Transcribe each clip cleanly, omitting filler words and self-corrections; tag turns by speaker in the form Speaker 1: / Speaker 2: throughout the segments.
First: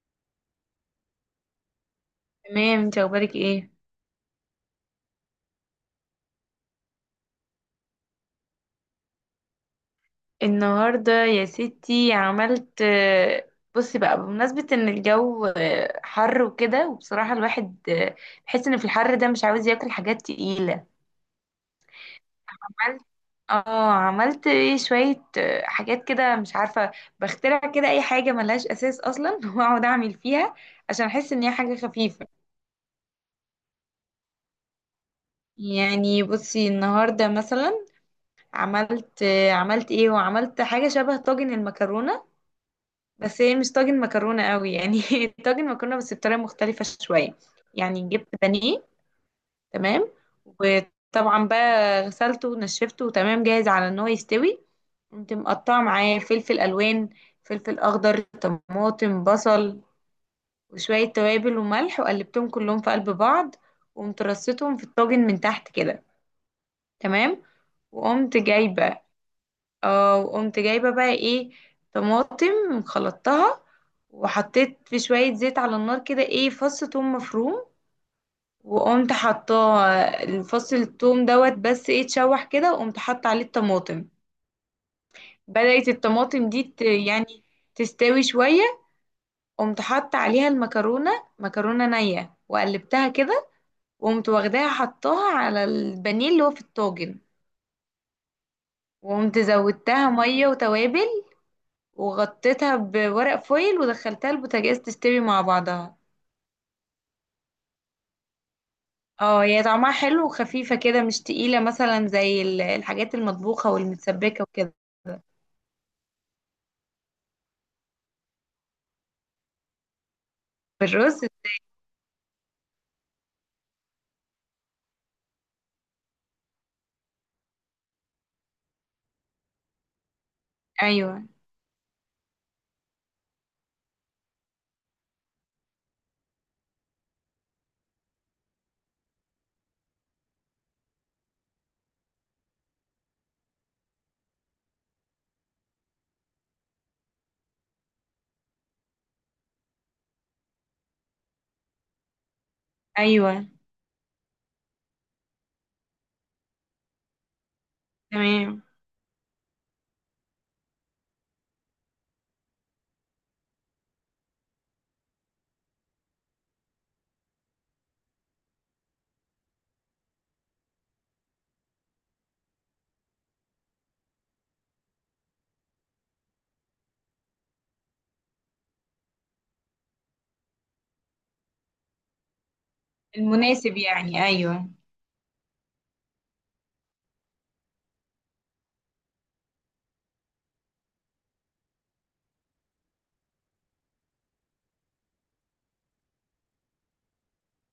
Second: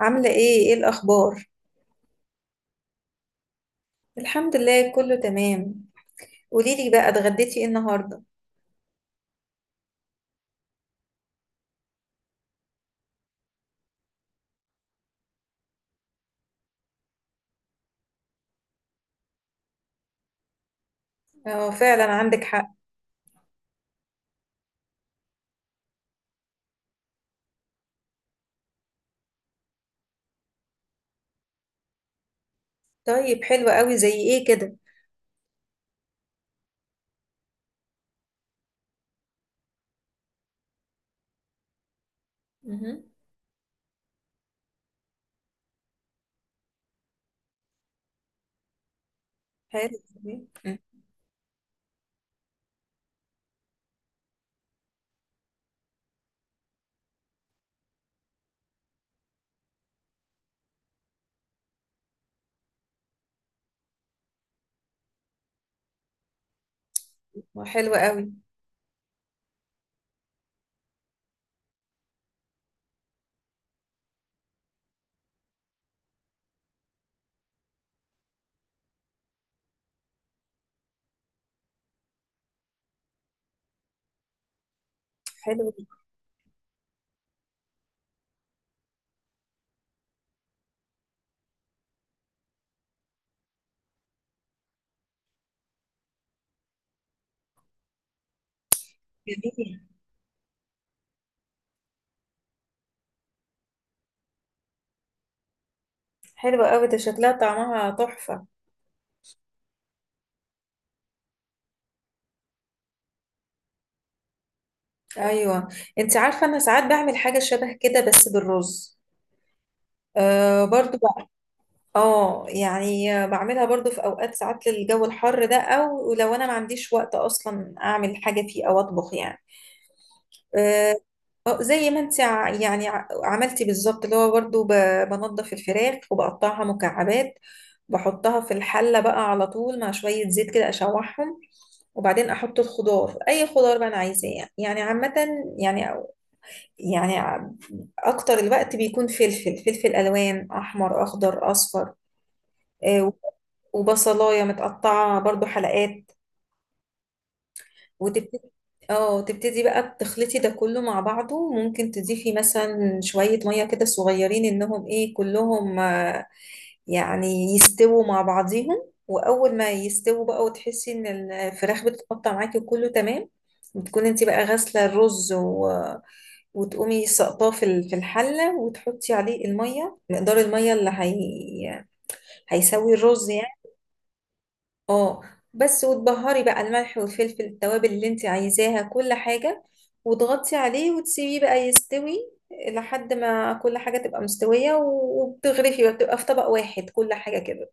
Speaker 1: عاملة ايه الأخبار؟
Speaker 2: تمام، انت اخبارك ايه؟
Speaker 1: الحمد لله كله تمام. قوليلي بقى اتغديتي ايه النهاردة؟
Speaker 2: النهارده يا ستي عملت بصي بقى، بمناسبة ان الجو حر وكده، وبصراحة الواحد بحس ان في الحر ده مش عاوز ياكل حاجات تقيلة.
Speaker 1: اه فعلا عندك حق.
Speaker 2: عملت. اه عملت ايه شوية حاجات كده مش عارفة، بخترع كده اي حاجة ملهاش اساس اصلا واقعد اعمل فيها عشان احس ان هي حاجة خفيفة.
Speaker 1: طيب حلو قوي، زي ايه كده؟
Speaker 2: يعني بصي النهارده مثلا عملت عملت ايه، وعملت حاجة شبه طاجن المكرونة.
Speaker 1: مهم.
Speaker 2: بس هي مش طاجن مكرونة قوي يعني طاجن مكرونة بس بطريقة مختلفة شوية. يعني جبت بانيه.
Speaker 1: حلو.
Speaker 2: تمام.
Speaker 1: مم.
Speaker 2: وطبعا بقى غسلته ونشفته تمام جاهز على ان هو يستوي. قمت مقطعة معاه فلفل ألوان، فلفل أخضر، طماطم، بصل، وشوية توابل وملح، وقلبتهم كلهم في قلب بعض. وقمت رصيتهم في الطاجن من تحت كده. تمام.
Speaker 1: حلو قوي.
Speaker 2: وقمت جايبة. اه وقمت جايبة بقى ايه، طماطم خلطتها. وحطيت في شوية زيت على النار كده ايه، فص توم مفروم. وقمت حطاه فص التوم دوت، بس ايه اتشوح كده، وقمت حاطة عليه الطماطم.
Speaker 1: حلو.
Speaker 2: بدأت الطماطم دي يعني تستوي شوية. قمت حاطة عليها المكرونة، مكرونة نية وقلبتها كده. وقمت واخداها حطاها على البانيه اللي هو في الطاجن. وقمت
Speaker 1: جميل.
Speaker 2: زودتها مية وتوابل، وغطيتها بورق فويل ودخلتها البوتاجاز تستوي مع بعضها.
Speaker 1: حلو قوي، ده شكلها طعمها تحفة.
Speaker 2: اه هي طعمها حلو وخفيفة كده مش تقيلة، مثلا زي الحاجات المطبوخة والمتسبكة وكده.
Speaker 1: ايوه، انت عارفة انا ساعات بعمل حاجة شبه كده بس بالرز، آه برضو
Speaker 2: بالرز.
Speaker 1: بقى. اه، يعني بعملها برضو في اوقات، ساعات للجو الحر ده، او لو انا ما عنديش وقت اصلا اعمل حاجة فيه او اطبخ يعني. آه،
Speaker 2: ايوه.
Speaker 1: اه، زي ما انت عملتي بالظبط، اللي هو برضه بنضف الفراخ وبقطعها مكعبات، بحطها في الحلة بقى على طول مع شوية زيت كده اشوحهم، وبعدين احط الخضار اي خضار بقى انا عايزاه، يعني عامة، يعني يعني ع- اكتر الوقت بيكون فلفل الوان، احمر اخضر اصفر، آه،
Speaker 2: ايوه.
Speaker 1: وبصلاية متقطعة برضو حلقات، وتبتدي،
Speaker 2: تمام.
Speaker 1: اه تبتدي بقى بتخلطي ده كله مع بعضه، ممكن تضيفي مثلا شوية مية كده صغيرين انهم ايه كلهم، يعني يستووا مع بعضيهم، واول ما يستووا بقى وتحسي ان الفراخ بتتقطع معاكي وكله تمام، بتكون انت بقى غاسلة الرز وتقومي سقطاه في في الحلة، وتحطي عليه المية، مقدار المية اللي هي... هيسوي الرز يعني.
Speaker 2: المناسب يعني، ايوه.
Speaker 1: اه بس، وتبهري بقى الملح والفلفل، التوابل اللي انت عايزاها كل حاجة، وتغطي عليه وتسيبيه بقى يستوي لحد ما كل حاجة تبقى مستوية، وبتغرفي بقى، بتبقى في طبق واحد كل حاجة كده.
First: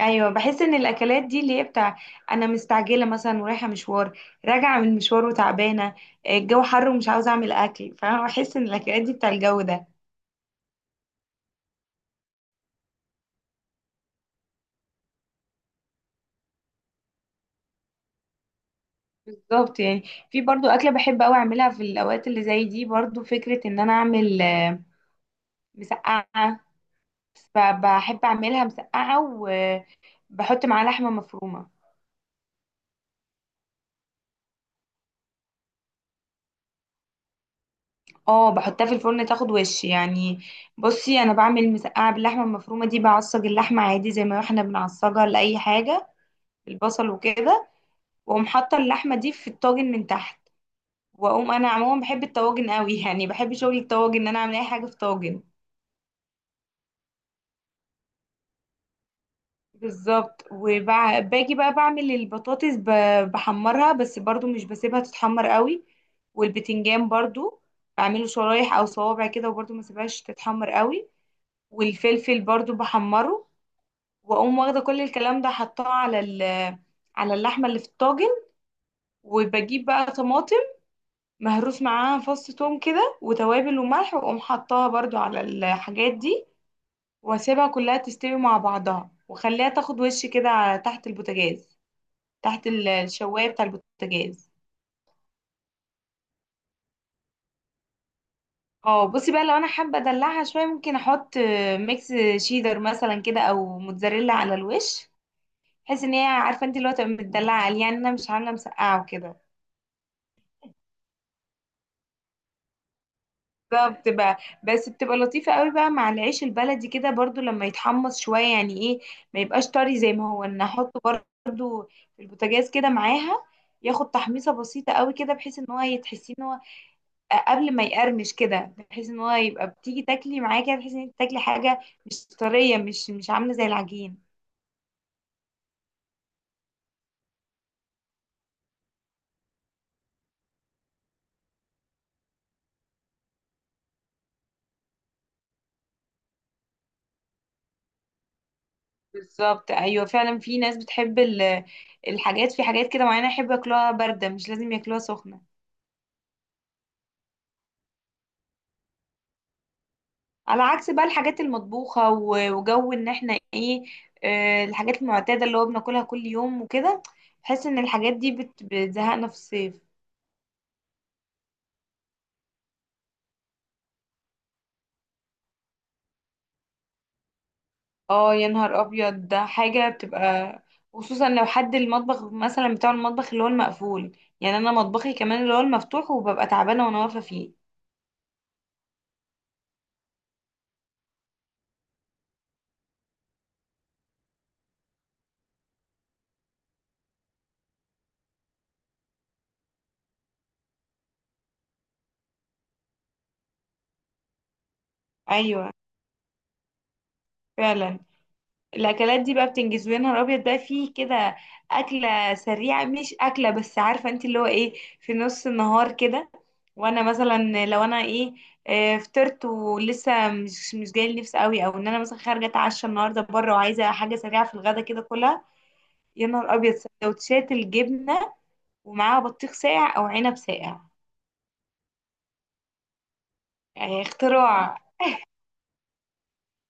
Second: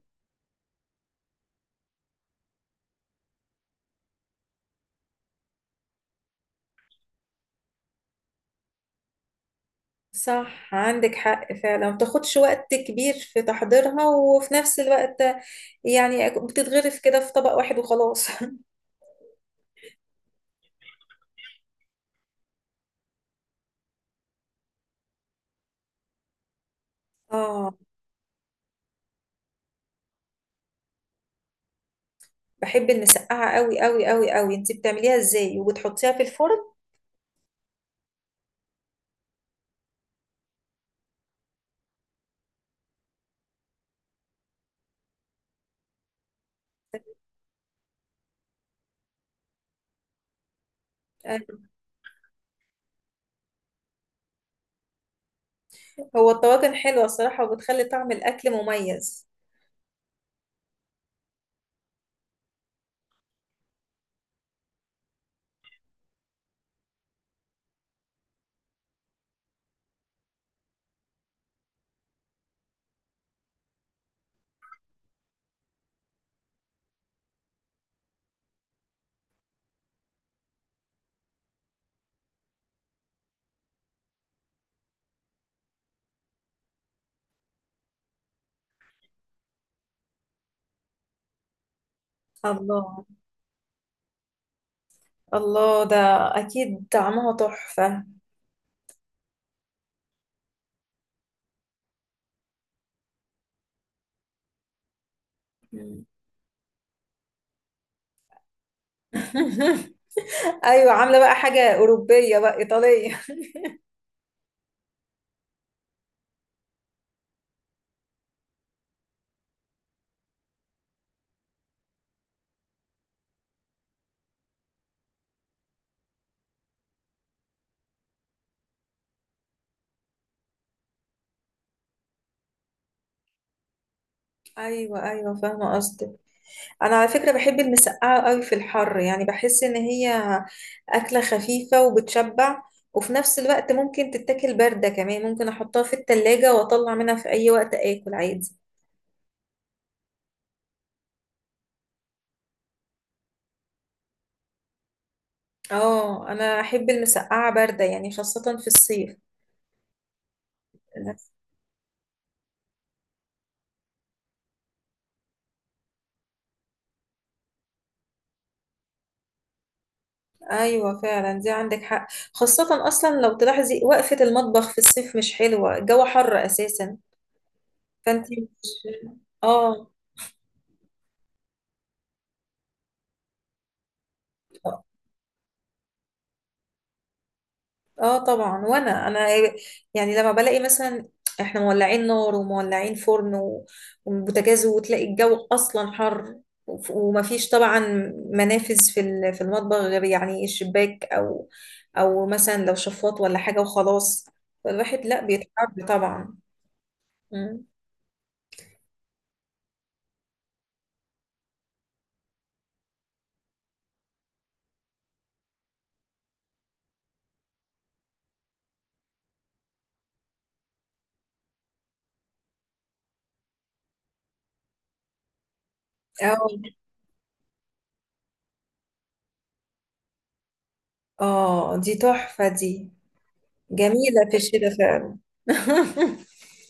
Speaker 2: ايوه. بحس ان الاكلات دي اللي هي بتاع انا مستعجله مثلا ورايحه مشوار، راجعه من مشوار وتعبانه، الجو حر ومش عاوزه اعمل اكل. فانا بحس ان الاكلات دي بتاع الجو ده.
Speaker 1: صح عندك حق فعلا، ما بتاخدش وقت كبير في تحضيرها، وفي نفس الوقت يعني بتتغرف كده في طبق واحد وخلاص.
Speaker 2: بالظبط يعني. في برضو أكلة بحب أوي أعملها في الأوقات اللي زي دي، برضو فكرة إن أنا أعمل مسقعة.
Speaker 1: اه،
Speaker 2: بحب أعملها مسقعة، وبحط معاها لحمة مفرومة.
Speaker 1: بحب المسقعة قوي قوي قوي قوي، انت بتعمليها ازاي وبتحطيها في الفرن؟
Speaker 2: اه بحطها في الفرن تاخد وش يعني. بصي أنا بعمل مسقعة باللحمة المفرومة دي، بعصج اللحمة عادي زي ما احنا بنعصجها لأي حاجة، البصل وكده. وأقوم حاطة اللحمة دي في الطاجن من تحت. وأقوم، أنا عموما بحب الطواجن أوي، يعني بحب شغل الطواجن، إن أنا أعمل أي حاجة في طاجن.
Speaker 1: هو الطواجن حلوة الصراحة، وبتخلي طعم الأكل مميز.
Speaker 2: بالظبط. وباجي بقى بعمل البطاطس، بحمرها بس برضو مش بسيبها تتحمر قوي. والبتنجان برضو بعمله شرايح او صوابع كده، وبرضو ما سيبهاش تتحمر قوي. والفلفل برضو بحمره. واقوم واخده كل الكلام ده حطاه على على اللحمه اللي في الطاجن. وبجيب بقى طماطم مهروس معاها فص توم كده وتوابل وملح، واقوم حطاها برضو على الحاجات دي. واسيبها كلها تستوي مع بعضها، واخليها تاخد وش كده تحت البوتاجاز، تحت
Speaker 1: الله،
Speaker 2: الشوايه بتاع البوتاجاز.
Speaker 1: الله، ده أكيد طعمها تحفة.
Speaker 2: اه بصي بقى، لو انا حابه ادلعها شويه ممكن احط ميكس شيدر مثلا كده او موتزاريلا على الوش، بحيث
Speaker 1: مم.
Speaker 2: ان هي عارفه انت اللي هو تبقى متدلعه عليه يعني، انا مش عامله مسقعه وكده.
Speaker 1: أيوة، عاملة بقى حاجة أوروبية بقى، إيطالية.
Speaker 2: ده بتبقى. بس بتبقى لطيفه قوي بقى مع العيش البلدي كده، برضو لما يتحمص شويه يعني ايه، ما يبقاش طري زي ما هو، ان احطه برضو في البوتاجاز كده معاها، ياخد تحميصه بسيطه قوي كده بحيث ان هو يتحسي ان هو قبل ما يقرمش كده، بحيث ان هو يبقى بتيجي تاكلي معاه كده تحسي ان انت تاكلي حاجه مش طريه، مش عامله زي العجين.
Speaker 1: أيوة أيوة، فاهمة قصدك. أنا على فكرة بحب المسقعة أوي في الحر، يعني بحس إن هي أكلة خفيفة وبتشبع، وفي نفس الوقت ممكن تتاكل باردة كمان، ممكن أحطها في التلاجة وأطلع منها في أي وقت آكل عادي.
Speaker 2: بالظبط. ايوه فعلا. في ناس بتحب الحاجات، في حاجات كده معينه يحب ياكلوها بارده مش لازم ياكلوها سخنه.
Speaker 1: اه انا احب المسقعه بارده يعني، خاصه في الصيف.
Speaker 2: على عكس بقى الحاجات المطبوخه وجو ان احنا ايه، الحاجات المعتاده اللي هو بناكلها كل يوم وكده، بحس ان الحاجات دي بتزهقنا في الصيف.
Speaker 1: ايوه فعلا، دي عندك حق. خاصة اصلا لو تلاحظي وقفة المطبخ في الصيف مش حلوة، الجو حر اساسا، فانت
Speaker 2: اه يا
Speaker 1: مش.
Speaker 2: نهار ابيض، ده حاجه
Speaker 1: اه.
Speaker 2: بتبقى خصوصا لو حد المطبخ مثلا بتاع المطبخ اللي هو المقفول. يعني انا مطبخي كمان اللي هو المفتوح وببقى تعبانه وانا واقفه فيه.
Speaker 1: اه طبعا، وانا يعني لما بلاقي مثلا احنا مولعين نار ومولعين فرن وبوتاجاز، وتلاقي الجو اصلا حر، ومفيش طبعا منافذ في في المطبخ غير يعني الشباك او او مثلا لو شفاط ولا حاجة وخلاص، فالواحد لا
Speaker 2: ايوه.
Speaker 1: بيتعب طبعا. مم.
Speaker 2: فعلا الاكلات دي بقى بتنجز يا نهار ابيض بقى، فيه كده اكله سريعه مش اكله، بس عارفه انت اللي هو ايه، في نص النهار كده. وانا مثلا لو انا ايه فطرت ولسه مش جاي نفسي قوي، او ان انا مثلا خارجه اتعشى النهارده بره وعايزه حاجه سريعه في الغدا كده كلها يا نهار
Speaker 1: اه.
Speaker 2: ابيض سندوتشات الجبنه، ومعاها بطيخ ساقع او عنب ساقع.
Speaker 1: اه دي تحفة دي،
Speaker 2: يعني
Speaker 1: جميلة في الشتاء
Speaker 2: اختراع.
Speaker 1: فعلا.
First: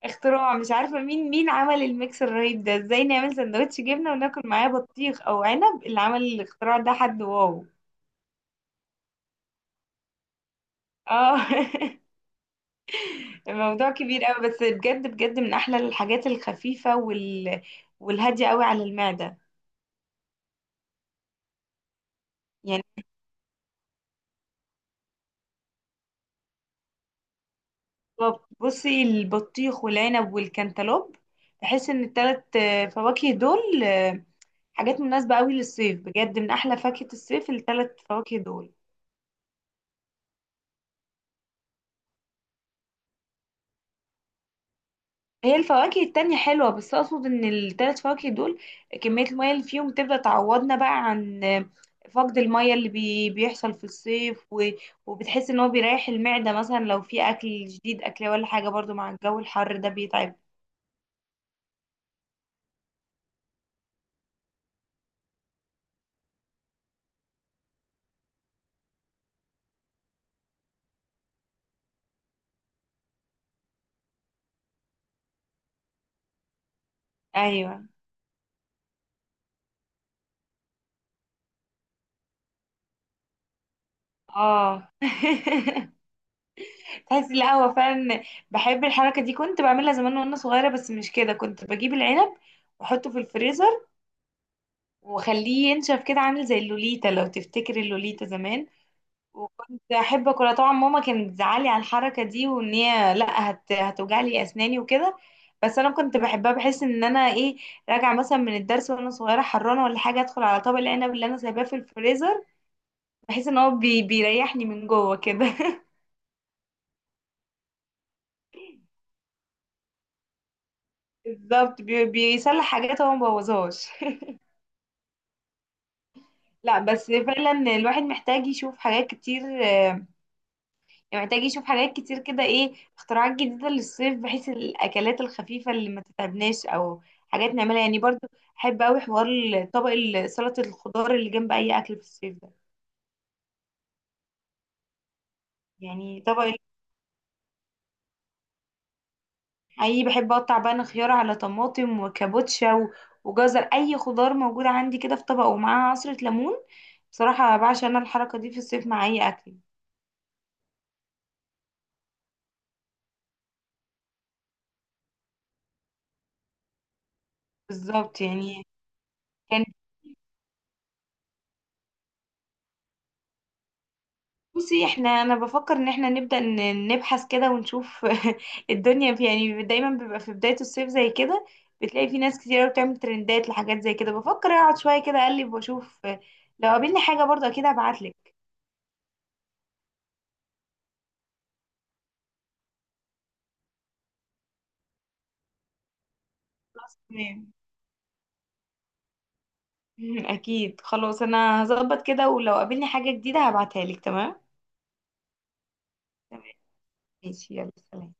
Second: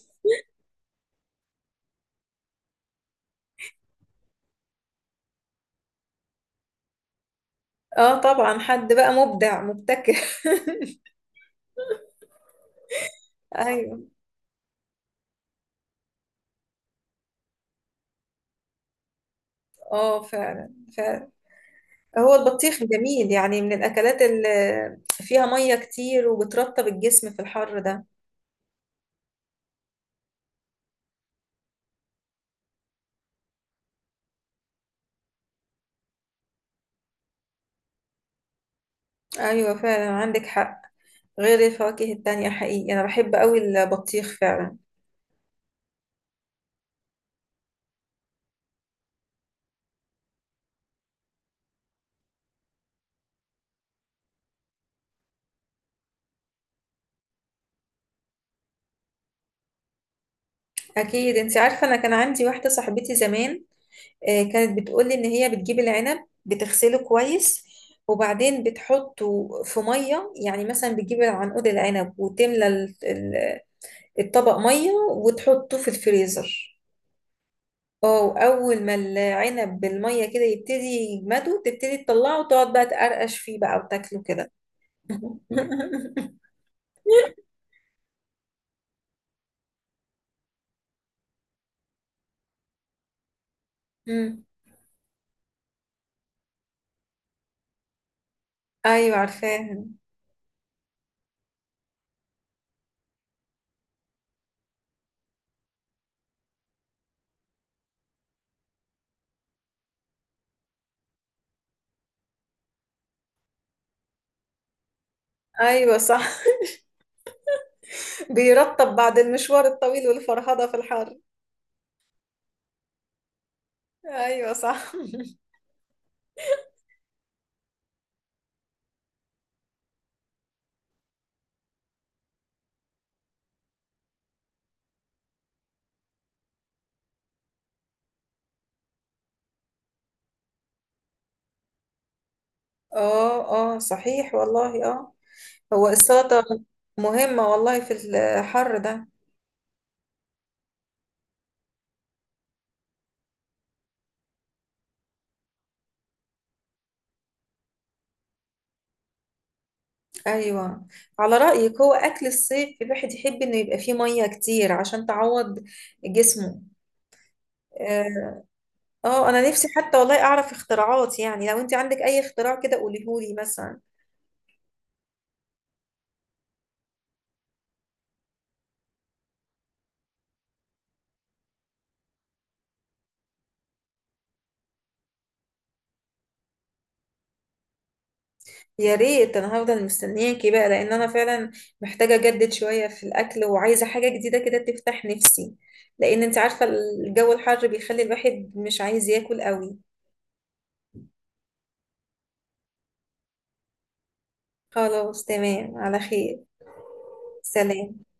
Speaker 2: اختراع مش عارفه مين مين عمل الميكس الرهيب ده، ازاي نعمل سندوتش جبنه وناكل معاه بطيخ او عنب، اللي عمل الاختراع ده حد واو.
Speaker 1: اه طبعا، حد بقى مبدع مبتكر.
Speaker 2: اه الموضوع
Speaker 1: ايوه.
Speaker 2: كبير قوي، بس بجد بجد من احلى الحاجات الخفيفه والهاديه قوي على المعده
Speaker 1: اه فعلا فعلا، هو البطيخ
Speaker 2: يعني.
Speaker 1: جميل، يعني من الاكلات اللي فيها ميه كتير وبترطب الجسم في الحر ده.
Speaker 2: طب بصي، البطيخ والعنب والكنتالوب، بحس ان التلات فواكه دول حاجات مناسبة قوي للصيف، بجد من احلى فاكهة الصيف التلات فواكه دول.
Speaker 1: ايوه فعلا عندك حق، غير الفواكه التانية، حقيقي انا بحب قوي البطيخ فعلا.
Speaker 2: هي الفواكه التانية حلوة، بس اقصد ان التلات فواكه دول كمية المية اللي فيهم تبدأ تعوضنا بقى عن فقد المية اللي بيحصل في الصيف وبتحس ان هو بيريح المعدة مثلا، لو في اكل جديد اكله ولا حاجة برضو مع الجو الحر ده بيتعب.
Speaker 1: اكيد، انت عارفة انا كان عندي واحدة صاحبتي زمان، كانت بتقولي إن هي بتجيب العنب بتغسله كويس، وبعدين بتحطه في مية، يعني مثلا بتجيب عنقود العنب وتملى الطبق مية وتحطه في الفريزر.
Speaker 2: ايوه.
Speaker 1: اه، وأول ما العنب بالمية كده يبتدي يجمده تبتدي تطلعه، وتقعد بقى تقرقش فيه بقى وتاكله كده.
Speaker 2: اه تحسي لا هو فعلا بحب الحركة دي، كنت بعملها زمان وانا صغيرة. بس مش كده، كنت بجيب العنب واحطه في الفريزر
Speaker 1: مم.
Speaker 2: واخليه ينشف كده عامل زي اللوليتا، لو تفتكري اللوليتا زمان.
Speaker 1: أيوة
Speaker 2: وكنت
Speaker 1: عارفاها.
Speaker 2: احب اكلها طبعا. ماما كانت بتزعلي على الحركة دي، وان هي لا هتوجع لي اسناني وكده. بس انا كنت بحبها، بحس ان انا ايه، راجعه مثلا من الدرس وانا صغيره حرانه ولا حاجه، ادخل على طبق العنب اللي انا سايباه في الفريزر، بحس ان هو بيريحني من جوه كده
Speaker 1: أيوة صح. بيرطب بعد المشوار الطويل والفرهدة في الحر.
Speaker 2: بالظبط. بيصلح حاجات هو مبوظهاش.
Speaker 1: أيوة صح.
Speaker 2: لا بس فعلا، الواحد محتاج يشوف حاجات كتير محتاج يشوف حاجات كتير كده ايه، اختراعات جديدة للصيف بحيث الأكلات الخفيفة اللي ما تتعبناش، أو حاجات نعملها يعني برضو. أحب أوي حوار طبق سلطة الخضار اللي جنب أي أكل في الصيف ده.
Speaker 1: اه. اه صحيح والله، اه هو
Speaker 2: يعني
Speaker 1: السلطة
Speaker 2: طبق.
Speaker 1: مهمة والله في الحر ده.
Speaker 2: أي، بحب أقطع بقى خيار على طماطم وكابوتشا وجزر، أي خضار موجودة عندي كده في طبق، ومعاها عصرة ليمون. بصراحة بعشق أنا الحركة دي في الصيف مع أي أكل.
Speaker 1: ايوه، على رأيك هو اكل الصيف الواحد يحب انه يبقى فيه مية كتير عشان تعوض جسمه.
Speaker 2: بالظبط
Speaker 1: اه،
Speaker 2: يعني.
Speaker 1: انا
Speaker 2: كان
Speaker 1: نفسي حتى والله اعرف اختراعات، يعني لو انت عندك اي اختراع كده قوليهولي مثلا.
Speaker 2: بصي احنا، انا بفكر ان احنا نبدأ نبحث كده ونشوف الدنيا، في يعني دايما بيبقى في بداية الصيف زي كده بتلاقي في ناس كتير بتعمل ترندات لحاجات زي كده. بفكر اقعد شوية كده اقلب واشوف، لو قابلني حاجة برضه اكيد هبعتلك.
Speaker 1: يا ريت، انا هفضل مستنياكي بقى، لان انا فعلا محتاجة اجدد شوية في الاكل، وعايزة حاجة جديدة كده تفتح نفسي، لان انت عارفة
Speaker 2: خلاص
Speaker 1: الجو
Speaker 2: تمام
Speaker 1: الحر بيخلي الواحد مش عايز ياكل قوي.
Speaker 2: اكيد. خلاص انا هظبط كده، ولو قابلني حاجة جديدة هبعتها لك. تمام.
Speaker 1: خلاص تمام، على خير.
Speaker 2: تمام ماشي، يلا
Speaker 1: سلام.
Speaker 2: سلام.